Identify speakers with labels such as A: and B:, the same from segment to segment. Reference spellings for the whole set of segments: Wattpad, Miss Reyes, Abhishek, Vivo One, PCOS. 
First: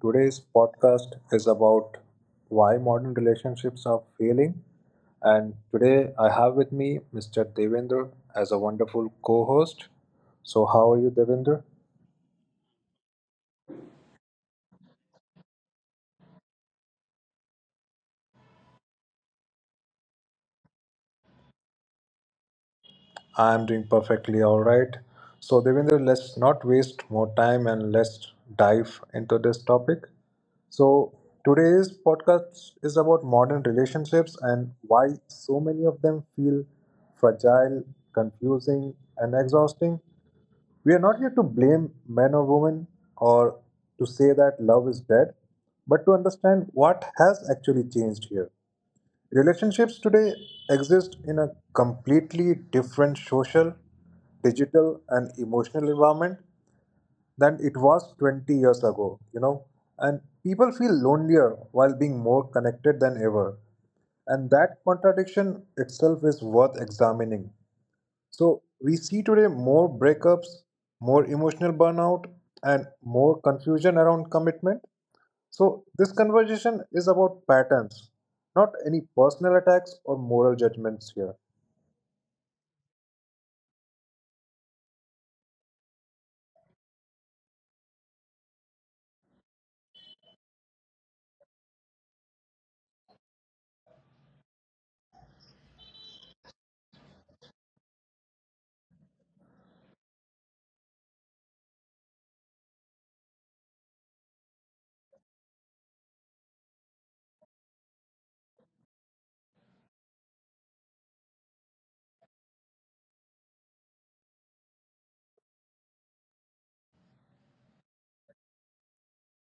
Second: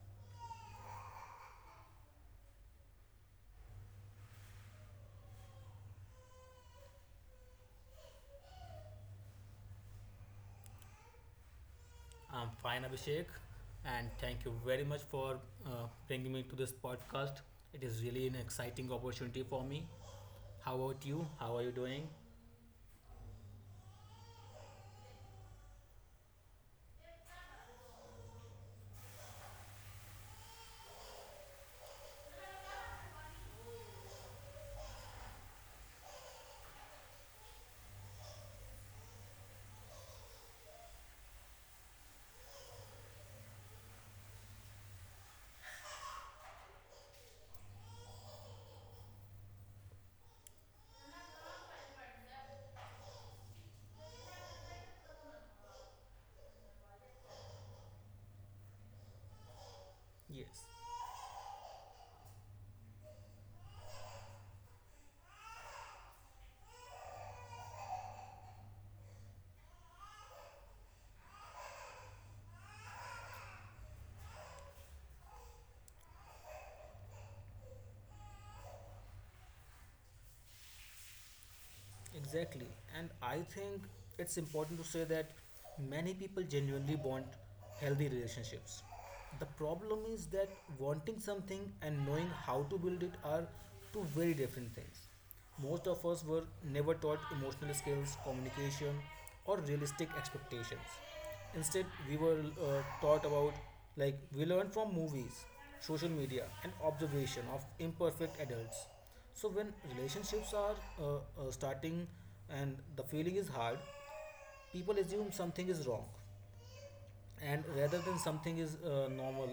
A: Today's podcast is about why modern relationships are failing. And today I have with me Mr. Devendra as a wonderful co host. So, how are you, Devendra?
B: I'm fine, Abhishek, and thank you very much for uh, bringing me to this podcast. It is really an exciting opportunity for me. How about you? How are you doing?
A: I'm doing perfectly all right. So, Devendra, let's not waste more time and let's dive into this topic. So, today's podcast is about modern relationships and why so many of them feel fragile, confusing, and exhausting. We are not here to blame men or women or to say that love is dead, but to understand what has actually changed here. Relationships today exist in a completely different social, digital, and emotional environment than it was 20 years ago. And
B: Yes,
A: people feel lonelier while being more connected than ever. And that contradiction itself is worth examining. So, we see today more breakups, more emotional burnout, and more confusion around commitment. So, this conversation is about patterns, not any personal attacks or moral judgments here.
B: exactly. And I think it's important to say that many people genuinely want healthy relationships. The problem is that wanting something and knowing how to build it are two very different things. Most of us were never taught emotional skills, communication, or realistic expectations. Instead, we were taught about, like, we learned from movies, social media, and observation of imperfect adults. So, when relationships are starting and the feeling is hard, people assume something is wrong. And rather than something is normal,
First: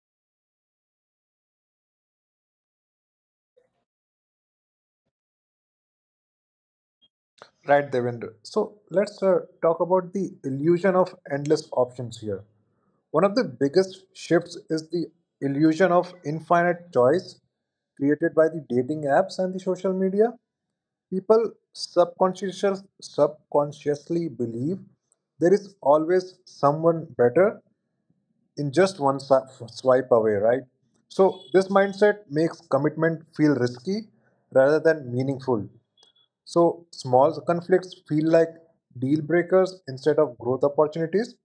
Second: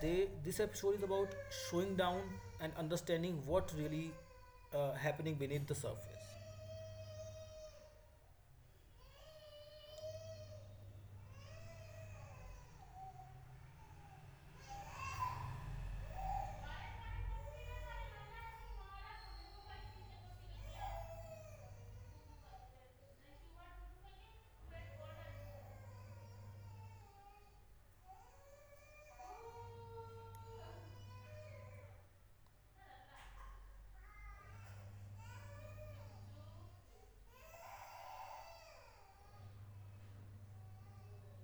B: they this episode is about showing down and understanding what really happening beneath the surface.
A: Right, Devendra. So, let's talk about the illusion of endless options here. One of the biggest shifts is the illusion of infinite choice created by the dating apps and the social media. People subconsciously believe there is always someone better in just one swipe away, right? So, this mindset makes commitment feel risky rather than meaningful. So, small conflicts feel like deal breakers instead of growth opportunities.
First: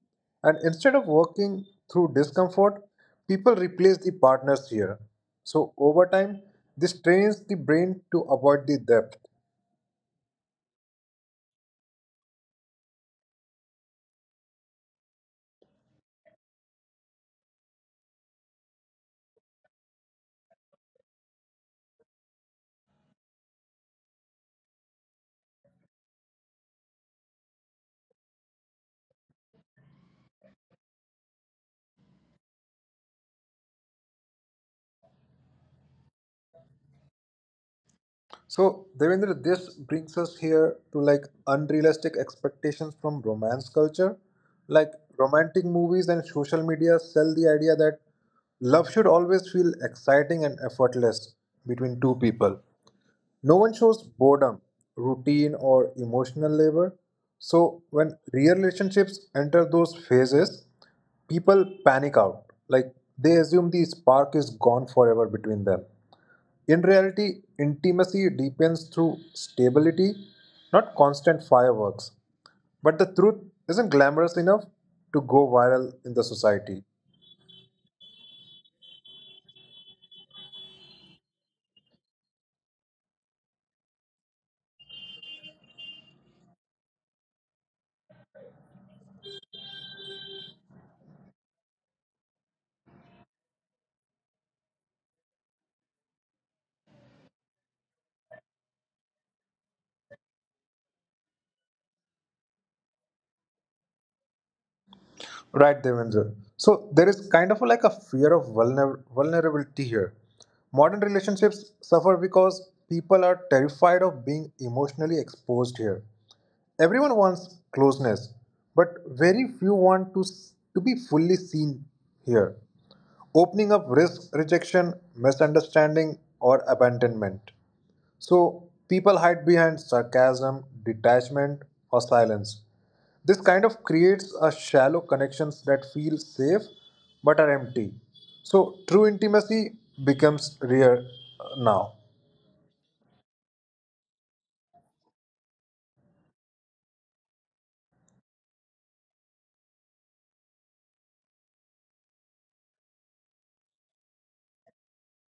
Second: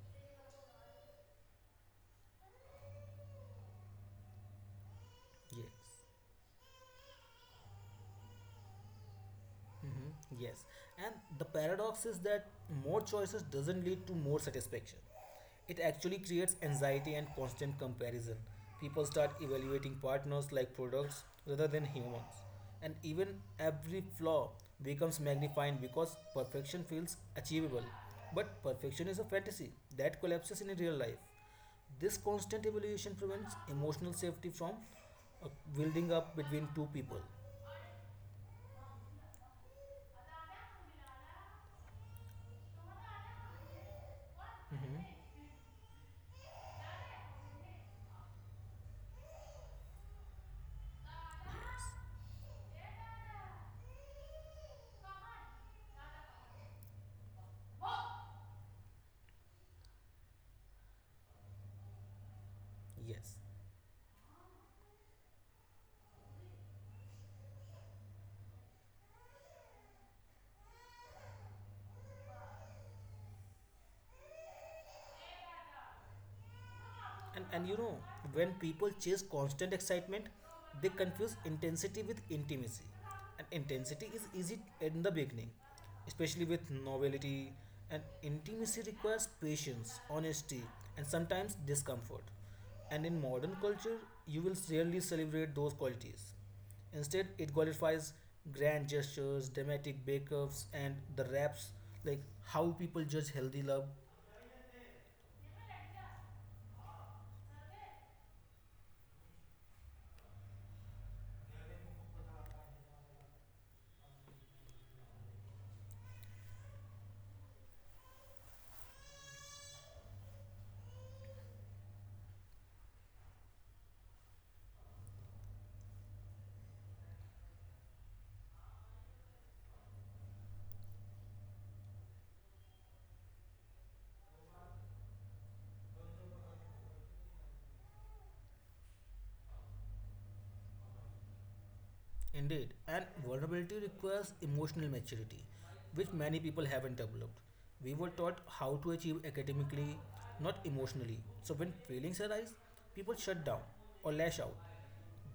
A: And instead of working through discomfort, people replace the partners here. So,
B: Yes.
A: over time, this trains the brain to avoid the depth.
B: Mhm. Yes, and the paradox is that more choices doesn't lead to more satisfaction. It actually creates anxiety and constant comparison. People start evaluating partners like products rather than humans. And even every flaw becomes magnified because perfection feels achievable. But perfection is a fantasy that collapses in real life. This constant evaluation prevents emotional safety from uh, building up between two people.
A: So, Devendra, this brings us here to like unrealistic expectations from romance culture. Like romantic movies and social media sell the idea that love should always feel exciting and effortless
B: Yes.
A: between two people. No one shows boredom, routine, or emotional labor. So, when real relationships enter those phases, people panic out. Like, they
B: Yes.
A: assume the spark is gone forever between them. In reality, intimacy deepens through stability, not constant fireworks. But the truth isn't glamorous enough to go viral in the society.
B: And you know, when people chase constant excitement, they confuse intensity with intimacy. And intensity is easy in the beginning, especially with novelty. And intimacy requires patience, honesty, and sometimes discomfort. And in modern culture, you will rarely celebrate those qualities. Instead, it glorifies grand gestures, dramatic breakups, and the raps like how people judge healthy love.
A: Right, Devendra. So there is kind of like a fear of vulnerability here. Modern relationships suffer because people are terrified of being emotionally exposed here. Everyone wants closeness, but very few want to to be fully seen here. Opening up risks rejection, misunderstanding, or abandonment. So people hide behind sarcasm, detachment, or silence. This kind of creates a shallow connections that feel safe but are empty. So true intimacy becomes rare now.
B: Indeed, and vulnerability requires emotional maturity, which many people haven't developed. We were taught how to achieve academically, not emotionally. So when feelings arise, people shut down or lash out.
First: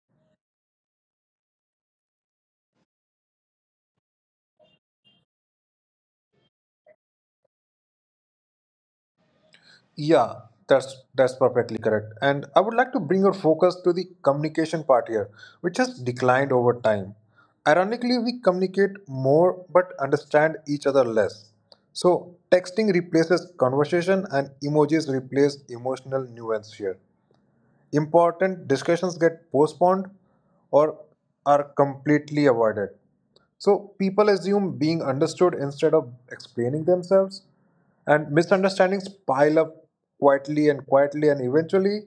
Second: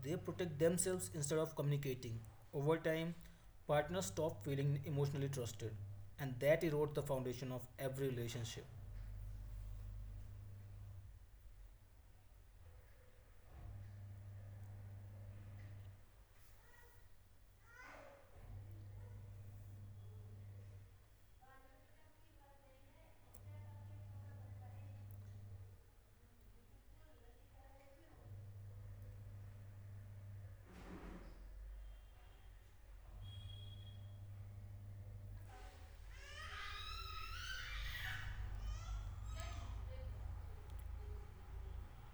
B: They protect themselves instead of communicating. Over time, partners stop feeling emotionally trusted, and that erodes the foundation of every relationship.
A: Yeah, that's perfectly correct. And I would like to bring your focus to the communication part here, which has declined over time. Ironically, we communicate more but understand each other less. So texting replaces conversation and emojis replace emotional nuance here important discussions get postponed or are completely avoided. So people assume being understood instead of explaining themselves, and misunderstandings pile up quietly and quietly, and eventually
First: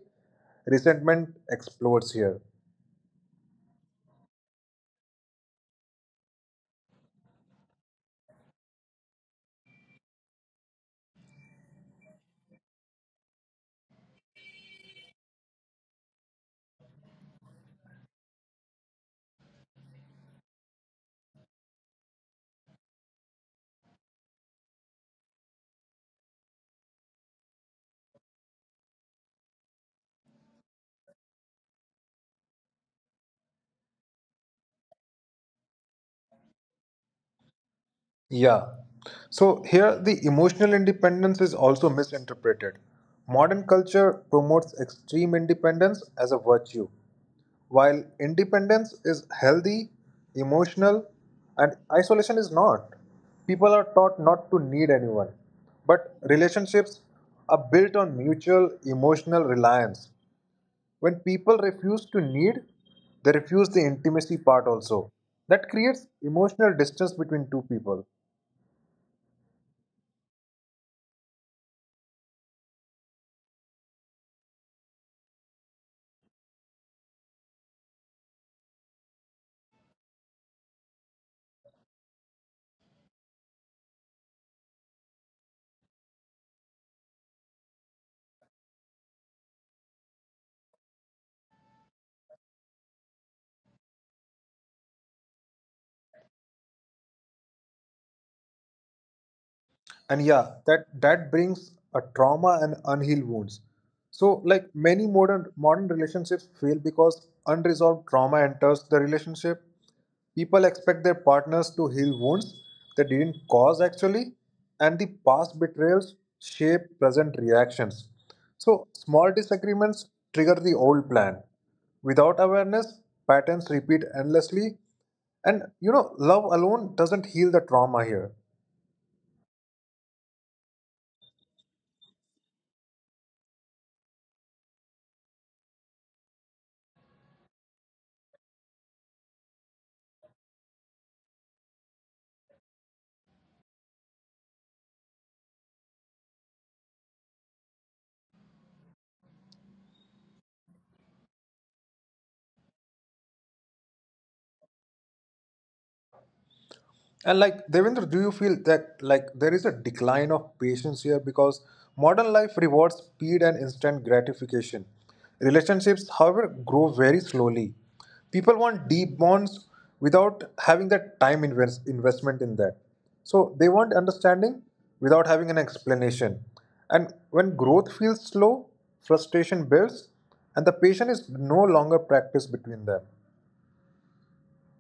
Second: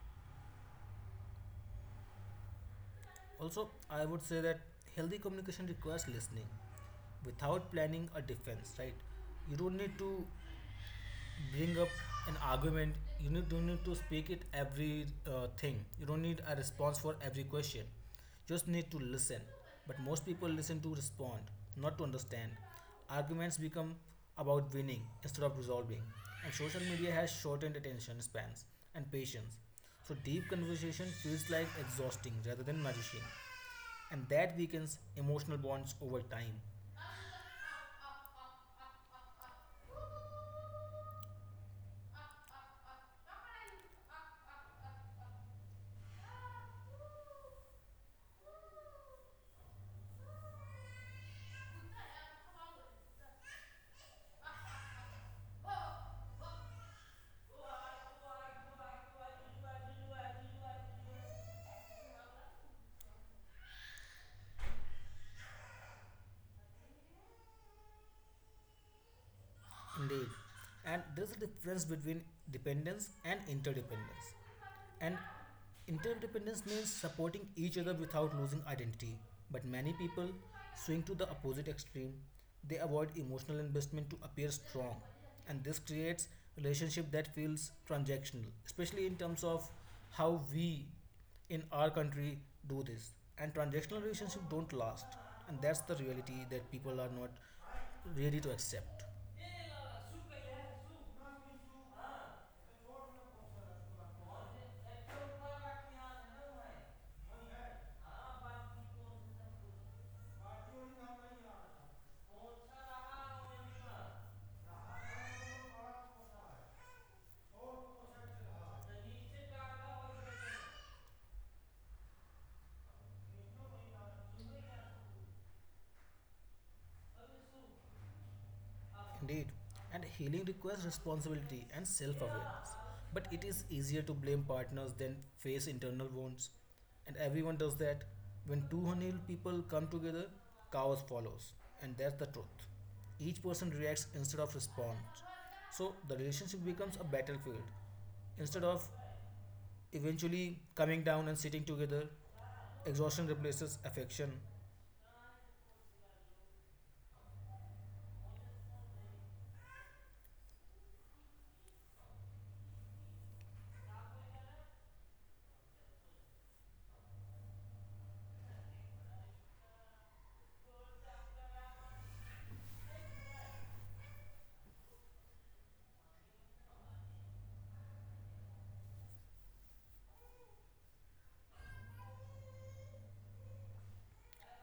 A: resentment explodes here.
B: Also, I would say that healthy communication requires listening without planning a defense, right? You don't need to bring up an argument. You need don't need to speak it every thing. You don't need a response for every question. Just need to listen. But most people listen to respond, not to understand. Arguments become about winning instead of resolving. And social media has shortened attention spans and patience. So deep conversation feels like exhausting rather than nourishing, and that weakens emotional bonds over time.
A: Yeah. So here the emotional independence is also misinterpreted. Modern culture promotes extreme independence as a virtue, while independence is healthy, emotional, and isolation is not. People are taught not to need anyone, but relationships are built on mutual emotional reliance. When people refuse to need, they refuse the intimacy part also. That creates emotional distance between two people.
B: Indeed. And there's a difference between dependence and interdependence. And interdependence means supporting each other without losing identity. But many people swing to the opposite extreme. They avoid emotional investment to appear strong. And this creates relationship that feels transactional, especially in terms of how we in our country do this. And transactional relationship don't last. And that's the reality that people are not ready to accept.
A: And yeah, that brings a trauma and unhealed wounds. So like many modern relationships fail because unresolved trauma enters the relationship. People expect their partners to heal wounds they didn't cause actually, and the past betrayals shape present reactions. So small disagreements trigger the old plan without awareness, patterns repeat endlessly, and you know love alone doesn't heal the trauma here.
B: Indeed, and healing requires responsibility and self awareness. But it is easier to blame partners than face internal wounds. And everyone does that. When two unhealed people come together, chaos follows. And that's the truth. Each person reacts instead of responds. So the relationship becomes a battlefield. Instead of eventually coming down and sitting together, exhaustion replaces affection.
A: And like Devendra, do you feel that like there is a decline of patience here because modern life rewards speed and instant gratification? Relationships, however, grow very slowly. People want deep bonds without having that time investment in that. So they want understanding without having an explanation. And when growth feels slow, frustration builds, and the patience is no longer practiced between them.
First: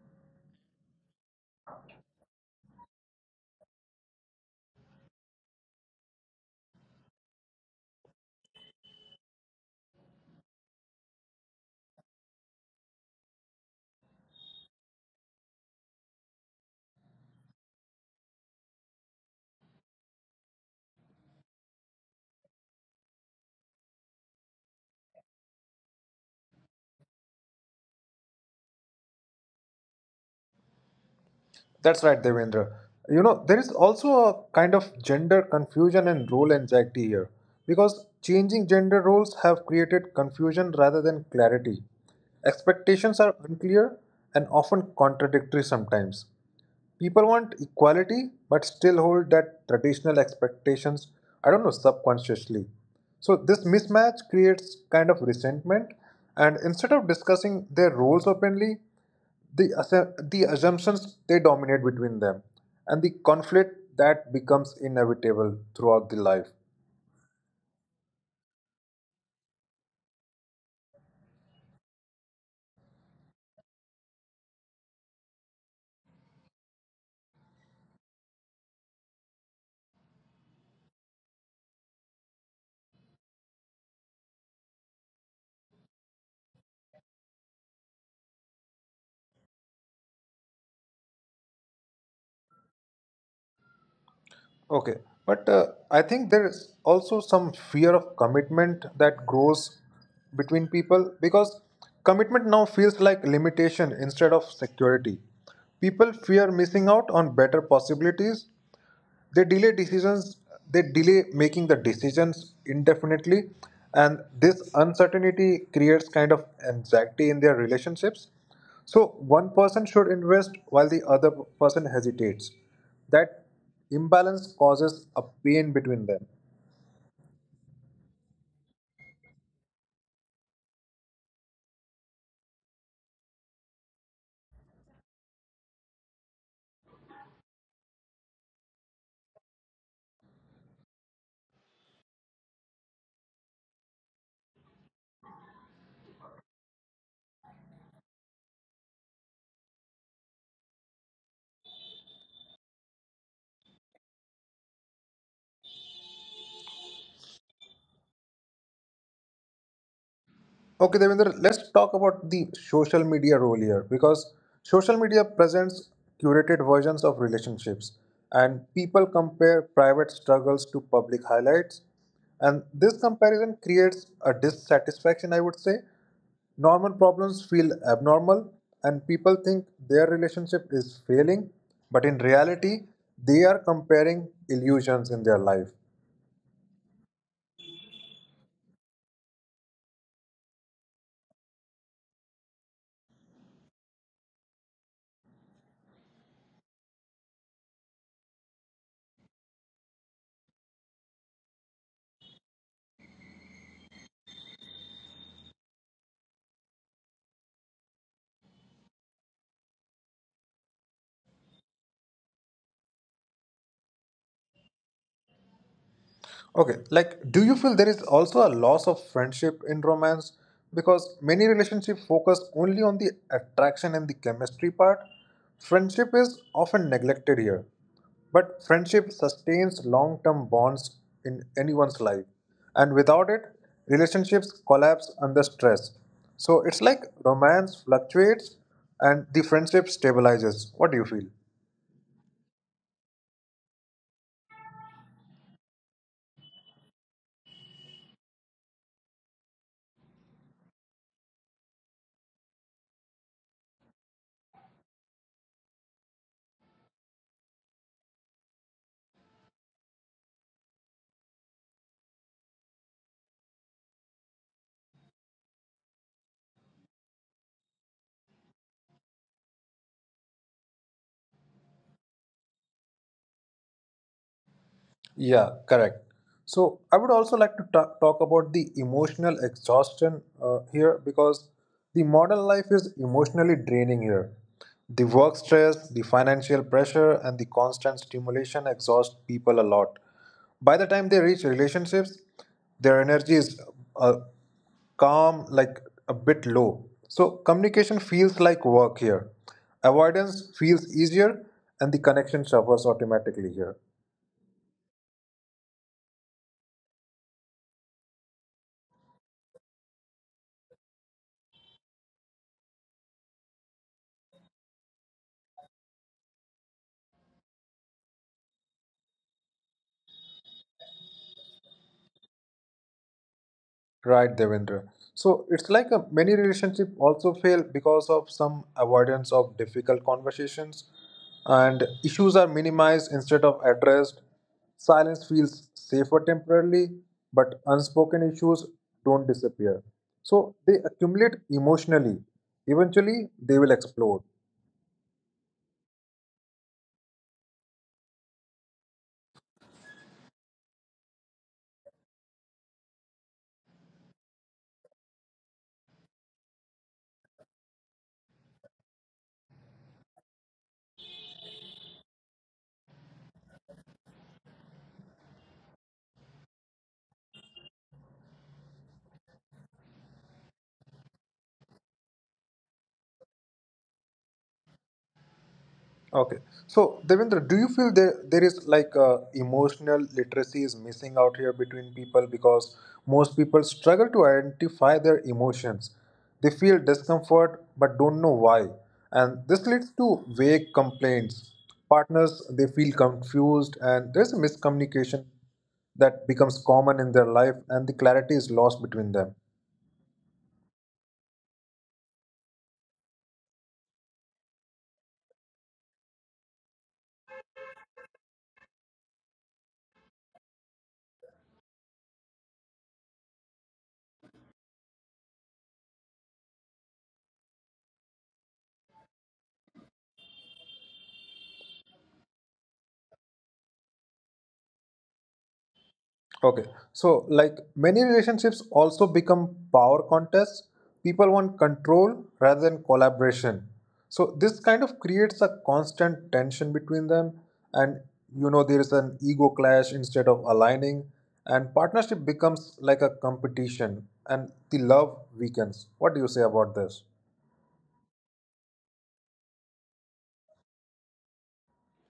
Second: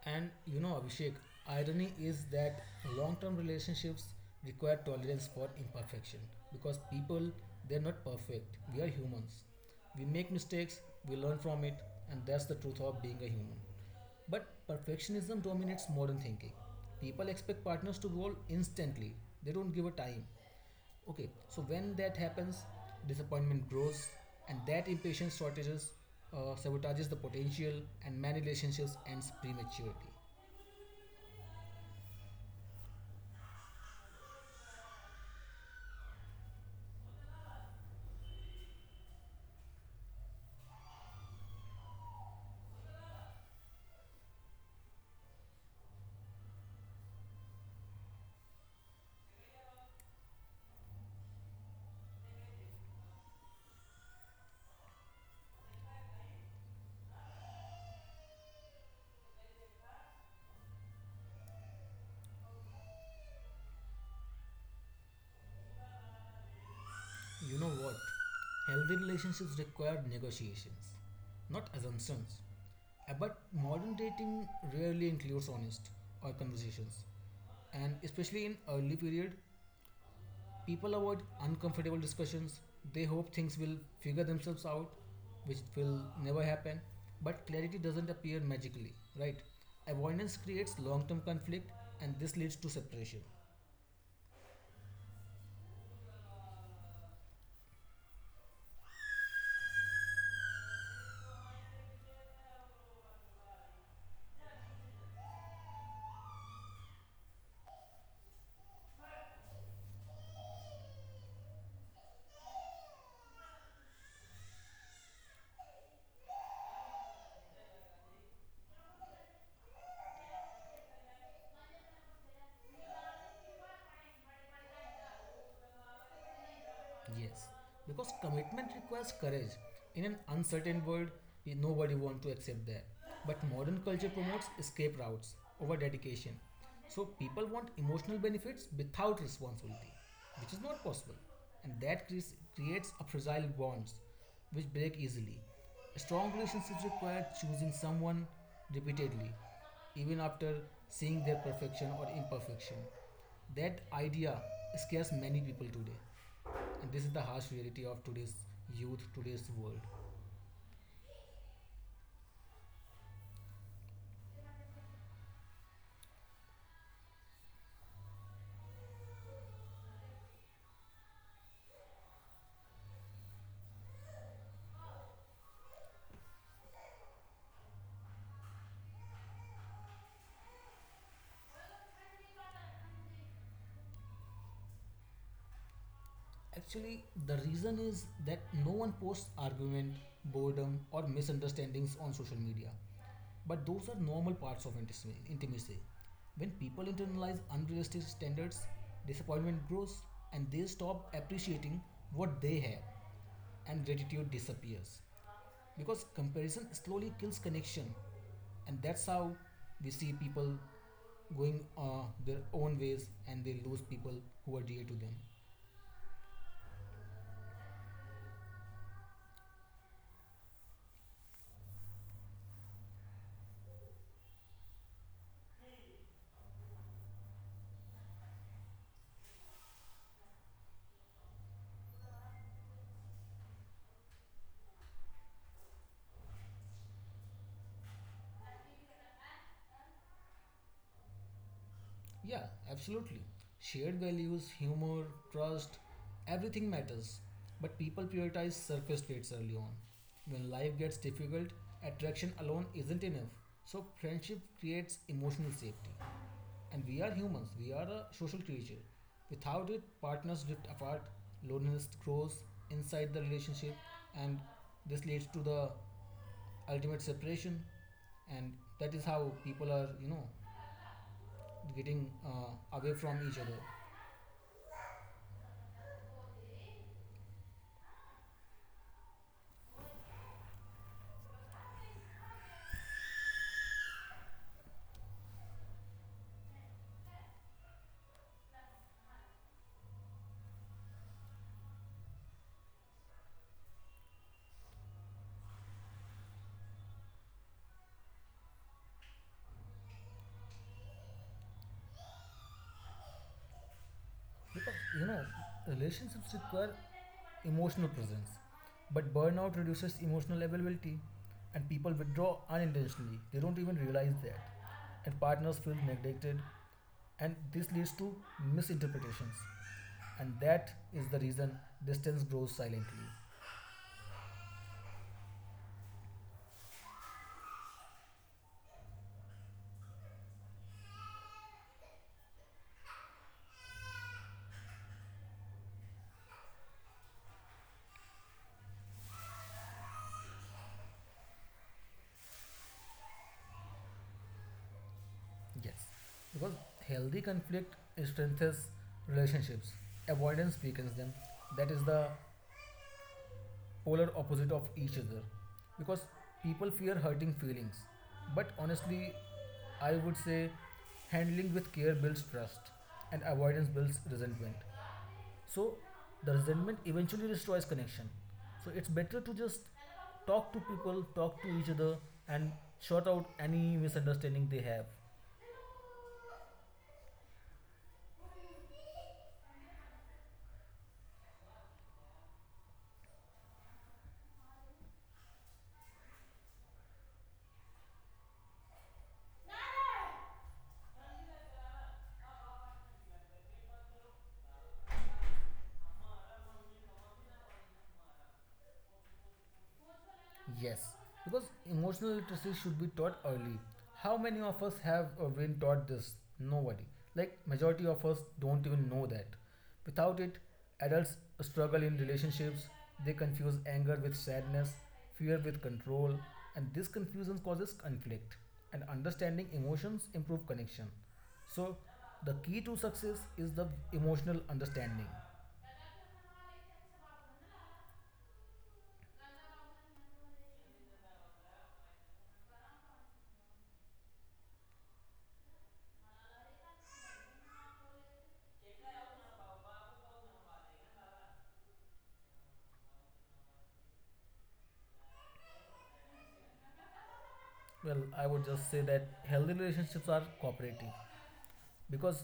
B: And you know, Abhishek, irony is that long term relationships require tolerance for imperfection because people, they're not perfect. We are humans. We make mistakes, we learn from it, and that's the truth of being a human. But perfectionism dominates modern thinking. People expect partners to roll instantly, they don't give a time. Okay, so when that happens, disappointment grows, and that impatience shortages sabotages the potential, and many relationships ends prematurely.
A: That's right, Devendra. You know, there is also a kind of gender confusion and role anxiety here because changing gender roles have created confusion rather than clarity. Expectations are unclear and often contradictory sometimes. People want equality but still hold that traditional expectations, I don't know, subconsciously. So this mismatch creates kind of resentment, and instead of discussing their roles openly, the the assumptions they dominate between them, and the conflict that becomes inevitable throughout the life.
B: You know what? Healthy relationships require negotiations, not assumptions. But modern dating rarely includes honest or conversations, and especially in early period, people avoid uncomfortable discussions. They hope things will figure themselves out, which will never happen. But clarity doesn't appear magically, right? Avoidance creates long term conflict, and this leads to separation.
A: Okay, but I think there is also some fear of commitment that grows between people because commitment now feels like limitation instead of security. People fear missing out on better possibilities, they delay decisions, they delay making the decisions indefinitely, and this uncertainty creates kind of anxiety in their relationships. So one person should invest while the other person hesitates. That imbalance causes a pain between them.
B: Yes, because commitment requires courage. In an uncertain world, we- nobody wants to accept that. But modern culture promotes escape routes over dedication. So people want emotional benefits without responsibility, which is not possible. And that creates a fragile bonds which break easily. Strong relationships require choosing someone repeatedly, even after seeing their perfection or imperfection. That idea scares many people today. And this is the harsh reality of today's youth, today's world.
A: Okay, Devinder. Let's talk about the social media role here because social media presents curated versions of relationships and people compare private struggles to public highlights. And this comparison creates a dissatisfaction, I would say. Normal problems feel abnormal and people think their relationship is failing, but in reality, they are comparing illusions in their life.
B: Actually, the reason is that no one posts argument, boredom, or misunderstandings on social media. But those are normal parts of intimacy. When people internalize unrealistic standards, disappointment grows and they stop appreciating what they have, and gratitude disappears. Because comparison slowly kills connection, and that's how we see people going their own ways and they lose people who are dear to them.
A: Okay, like, do you feel there is also a loss of friendship in romance? Because many relationships focus only on the attraction and the chemistry part. Friendship is often neglected here, but friendship sustains long term bonds in anyone's life. And without it, relationships collapse under stress. So it's like romance fluctuates and the friendship stabilizes. What do you feel?
B: Yeah, absolutely. Shared values, humor, trust, everything matters. But people prioritize surface traits early on. When life gets difficult, attraction alone isn't enough. So, friendship creates emotional safety. And we are humans, we are a social creature. Without it, partners drift apart, loneliness grows inside the relationship, and this leads to the ultimate separation. And that is how people are, you know, getting away from each other.
A: Yeah, correct. So I would also like to talk about the emotional exhaustion here because the modern life is emotionally draining here. The work stress, the financial pressure, and the constant stimulation exhaust people a lot. By the time they reach relationships, their energy is uh, calm, like a bit low. So communication feels like work here. Avoidance feels easier, and the connection suffers automatically here.
B: Because, you know, relationships require emotional presence, but burnout reduces emotional availability, and people withdraw unintentionally. They don't even realize that, and partners feel neglected, and this leads to misinterpretations, and that is the reason distance grows silently.
A: Right, Devendra. So it's like a, many relationship also fail because of some avoidance of difficult conversations, and issues are minimized instead of addressed. Silence feels safer temporarily, but unspoken issues don't disappear. So they accumulate emotionally. Eventually, they will explode.
B: Yes, because healthy conflict strengthens relationships, avoidance weakens them. That is the polar opposite of each other because people fear hurting feelings, but honestly I would say handling with care builds trust and avoidance builds resentment. So the resentment eventually destroys connection, so it's better to just talk to people, talk to each other, and sort out any misunderstanding they have.
A: Okay. So, Devendra, do you feel there is like emotional literacy is missing out here between people because most people struggle to identify their emotions. They feel discomfort but don't know why, and this leads to vague complaints. Partners they feel confused and there's a miscommunication that becomes common in their life, and the clarity is lost between them.
B: Yes, because emotional literacy should be taught early. How many of us have been taught this? Nobody. Like majority of us don't even know that. Without it, adults struggle in relationships. They confuse anger with sadness, fear with control, and this confusion causes conflict. And understanding emotions improve connection. So, the key to success is the emotional understanding.
A: Okay, so like many relationships also become power contests. People want control rather than collaboration. So this kind of creates a constant tension between them, and you know there is an ego clash instead of aligning, and partnership becomes like a competition, and the love weakens. What do you say about this?
B: Well, I would just say that healthy relationships are cooperative because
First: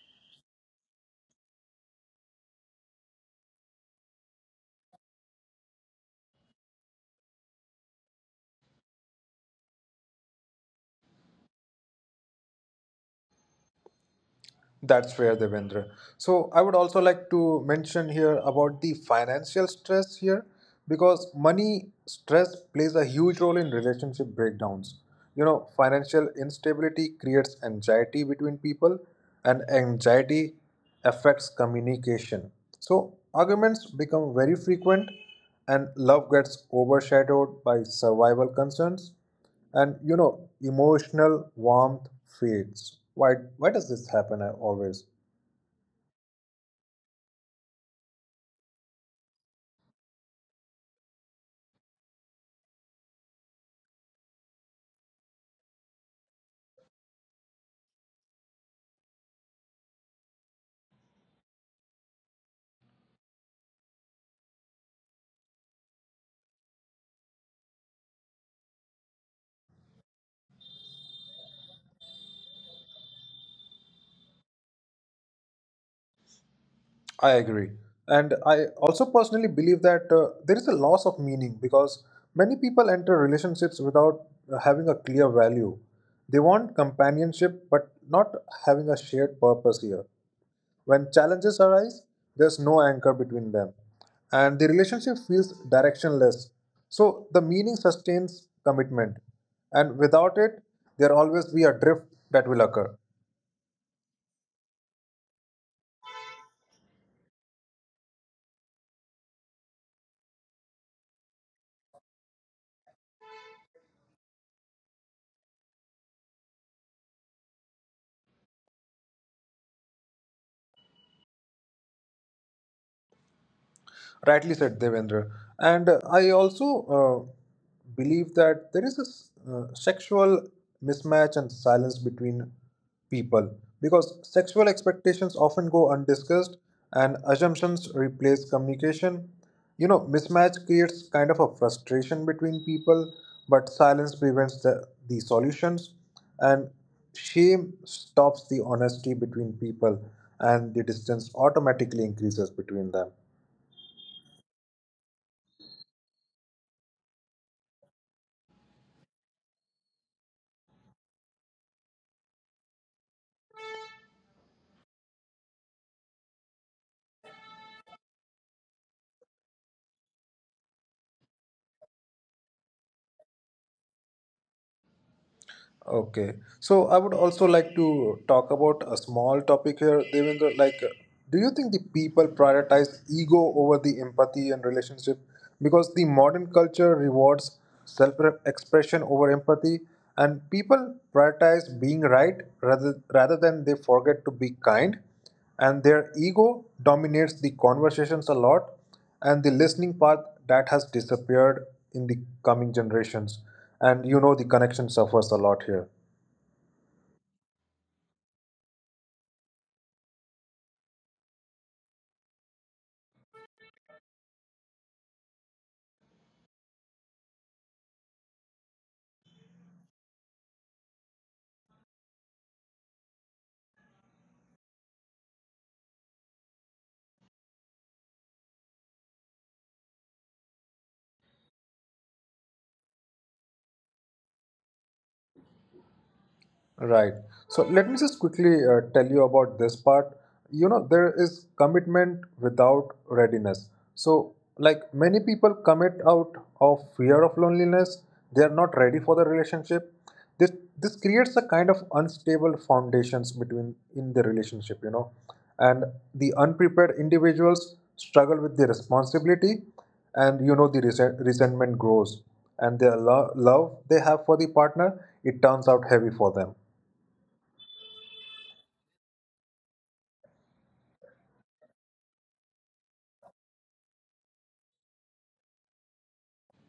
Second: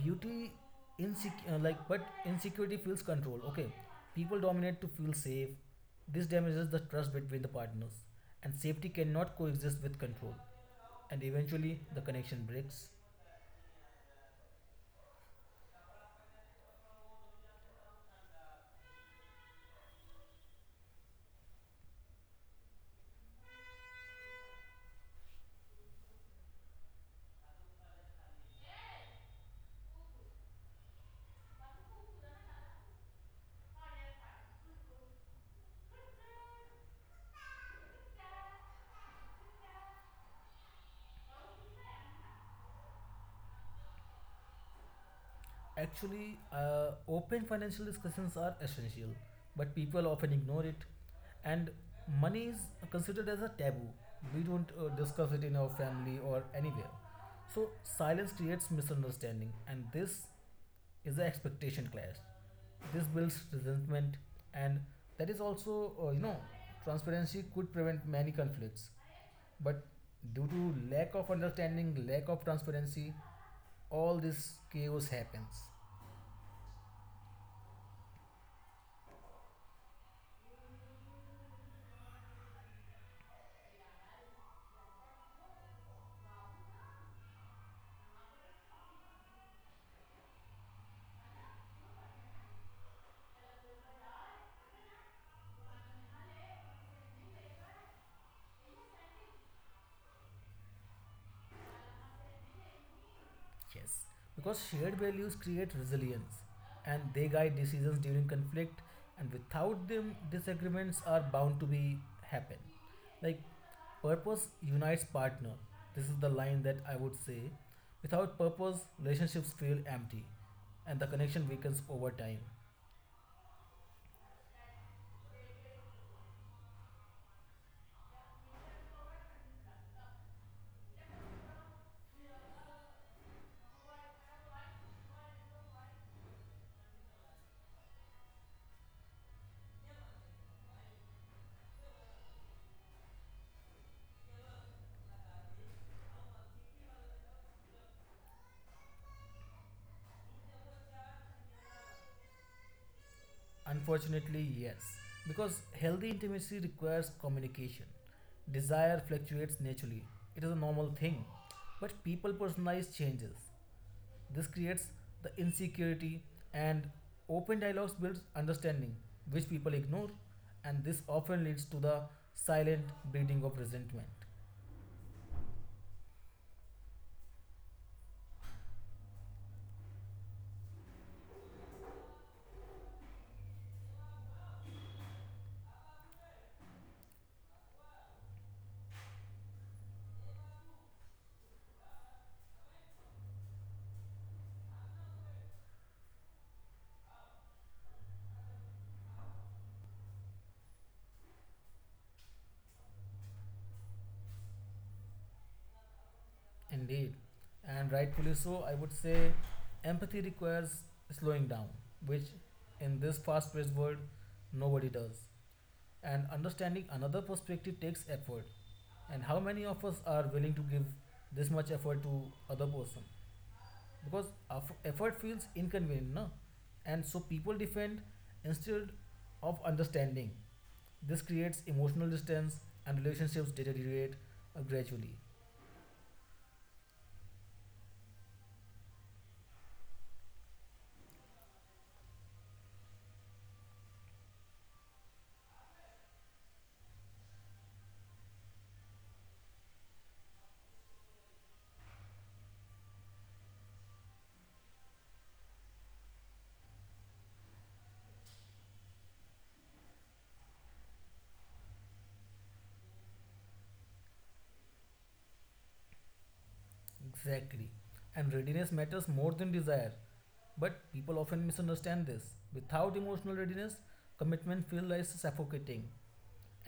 B: beauty like but insecurity feels control. Okay, people dominate to feel safe. This damages the trust between the partners, and safety cannot coexist with control, and eventually the connection breaks.
A: That's where they Devendra. So I would also like to mention here about the financial stress here because money stress plays a huge role in relationship breakdowns. You know, financial instability creates anxiety between people and anxiety affects communication. So arguments become very frequent and love gets overshadowed by survival concerns, and you know emotional warmth fades. Why does this happen always?
B: Actually, open financial discussions are essential, but people often ignore it. And money is considered as a taboo. We don't discuss it in our family or anywhere. So, silence creates misunderstanding, and this is an expectation clash. This builds resentment, and that is also, you know, transparency could prevent many conflicts. But due to lack of understanding, lack of transparency, all this chaos happens.
A: I agree. And I also personally believe that there is a loss of meaning because many people enter relationships without having a clear value. They want companionship but not having a shared purpose here. When challenges arise, there's no anchor between them, and the relationship feels directionless. So the meaning sustains commitment, and without it, there always be a drift that will occur.
B: Yes, because shared values create resilience and they guide decisions during conflict, and without them, disagreements are bound to be happen. Like, purpose unites partner. This is the line that I would say. Without purpose, relationships feel empty and the connection weakens over time.
A: Rightly said, Devendra. And I also believe that there is a sexual mismatch and silence between people because sexual expectations often go undiscussed and assumptions replace communication. You know, mismatch creates kind of a frustration between people, but silence prevents the solutions, and shame stops the honesty between people, and the distance automatically increases between them.
B: Unfortunately, yes, because healthy intimacy requires communication. Desire fluctuates naturally, it is a normal thing. But people personalize changes. This creates the insecurity, and open dialogues builds understanding, which people ignore, and this often leads to the silent breeding of resentment.
A: Okay. So I would also like to talk about a small topic here, Devendra. Like, do you think the people prioritize ego over the empathy and relationship? Because the modern culture rewards self-expression over empathy, and people prioritize being right rather than they forget to be kind, and their ego dominates the conversations a lot, and the listening part that has disappeared in the coming generations, and you know the connection suffers a lot here.
B: Indeed, and rightfully so, I would say empathy requires slowing down, which in this fast paced world nobody does. And understanding another perspective takes effort. And how many of us are willing to give this much effort to other person? Because effort feels inconvenient, no? And so people defend instead of understanding. This creates emotional distance and relationships deteriorate gradually.
A: Right. So let me just quickly tell you about this part. You know, there is commitment without readiness. So, like many people commit out of fear of loneliness, they are not ready for the relationship. This this creates a kind of unstable foundations between in the relationship, you know. And the unprepared individuals struggle with the responsibility, and you know the resentment grows, and their love they have for the partner it turns out heavy for them.
B: Exactly. And readiness matters more than desire. But people often misunderstand this. Without emotional readiness, commitment feels like suffocating,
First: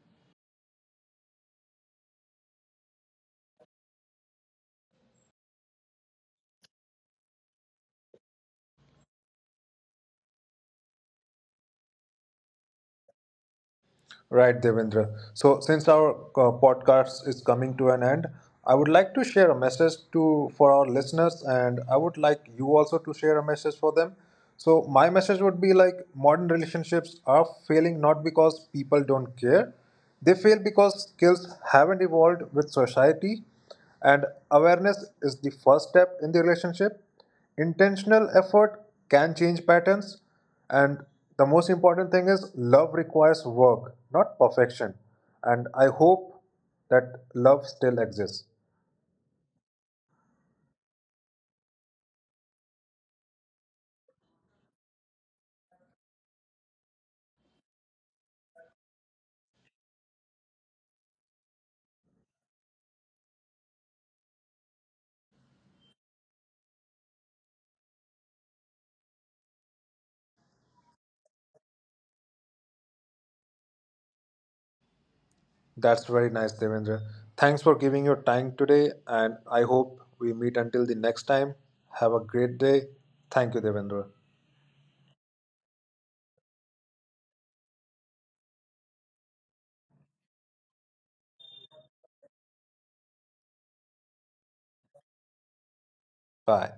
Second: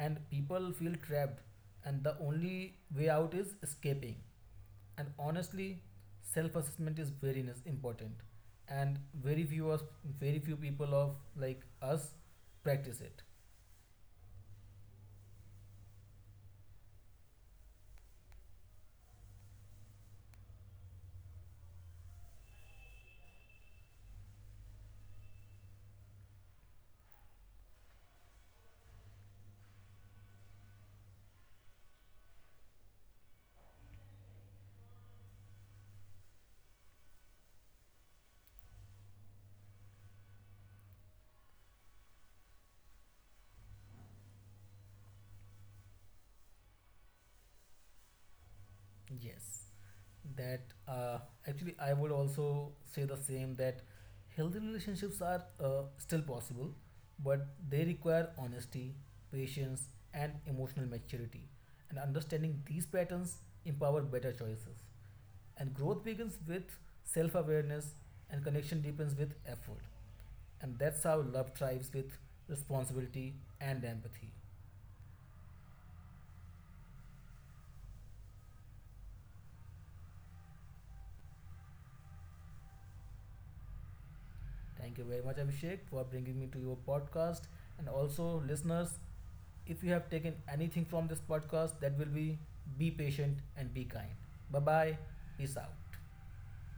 B: and people feel trapped and the only way out is escaping. And honestly, self-assessment is very important, and very few us, very few people of like us practice it.
A: Right, Devendra. So, since our podcast is coming to an end, I would like to share a message to for our listeners, and I would like you also to share a message for them. So, my message would be like modern relationships are failing not because people don't care, they fail because skills haven't evolved with society, and awareness is the first step in the relationship. Intentional effort can change patterns, and the most important thing is love requires work, not perfection. And I hope that love still exists.
B: Yes, that uh, actually I would also say the same, that healthy relationships are still possible, but they require honesty, patience, and emotional maturity, and understanding these patterns empower better choices. And growth begins with self awareness, and connection deepens with effort. And that's how love thrives with responsibility and empathy.
A: That's very nice, Devendra. Thanks for giving your time today, and I hope we meet until the next time. Have a great day. Thank you, Devendra.
B: Thank you very much, Abhishek, for bringing me to your podcast. And also, listeners, if you have taken anything from this podcast, that will be patient and be kind. Bye bye. Peace out.
A: Bye.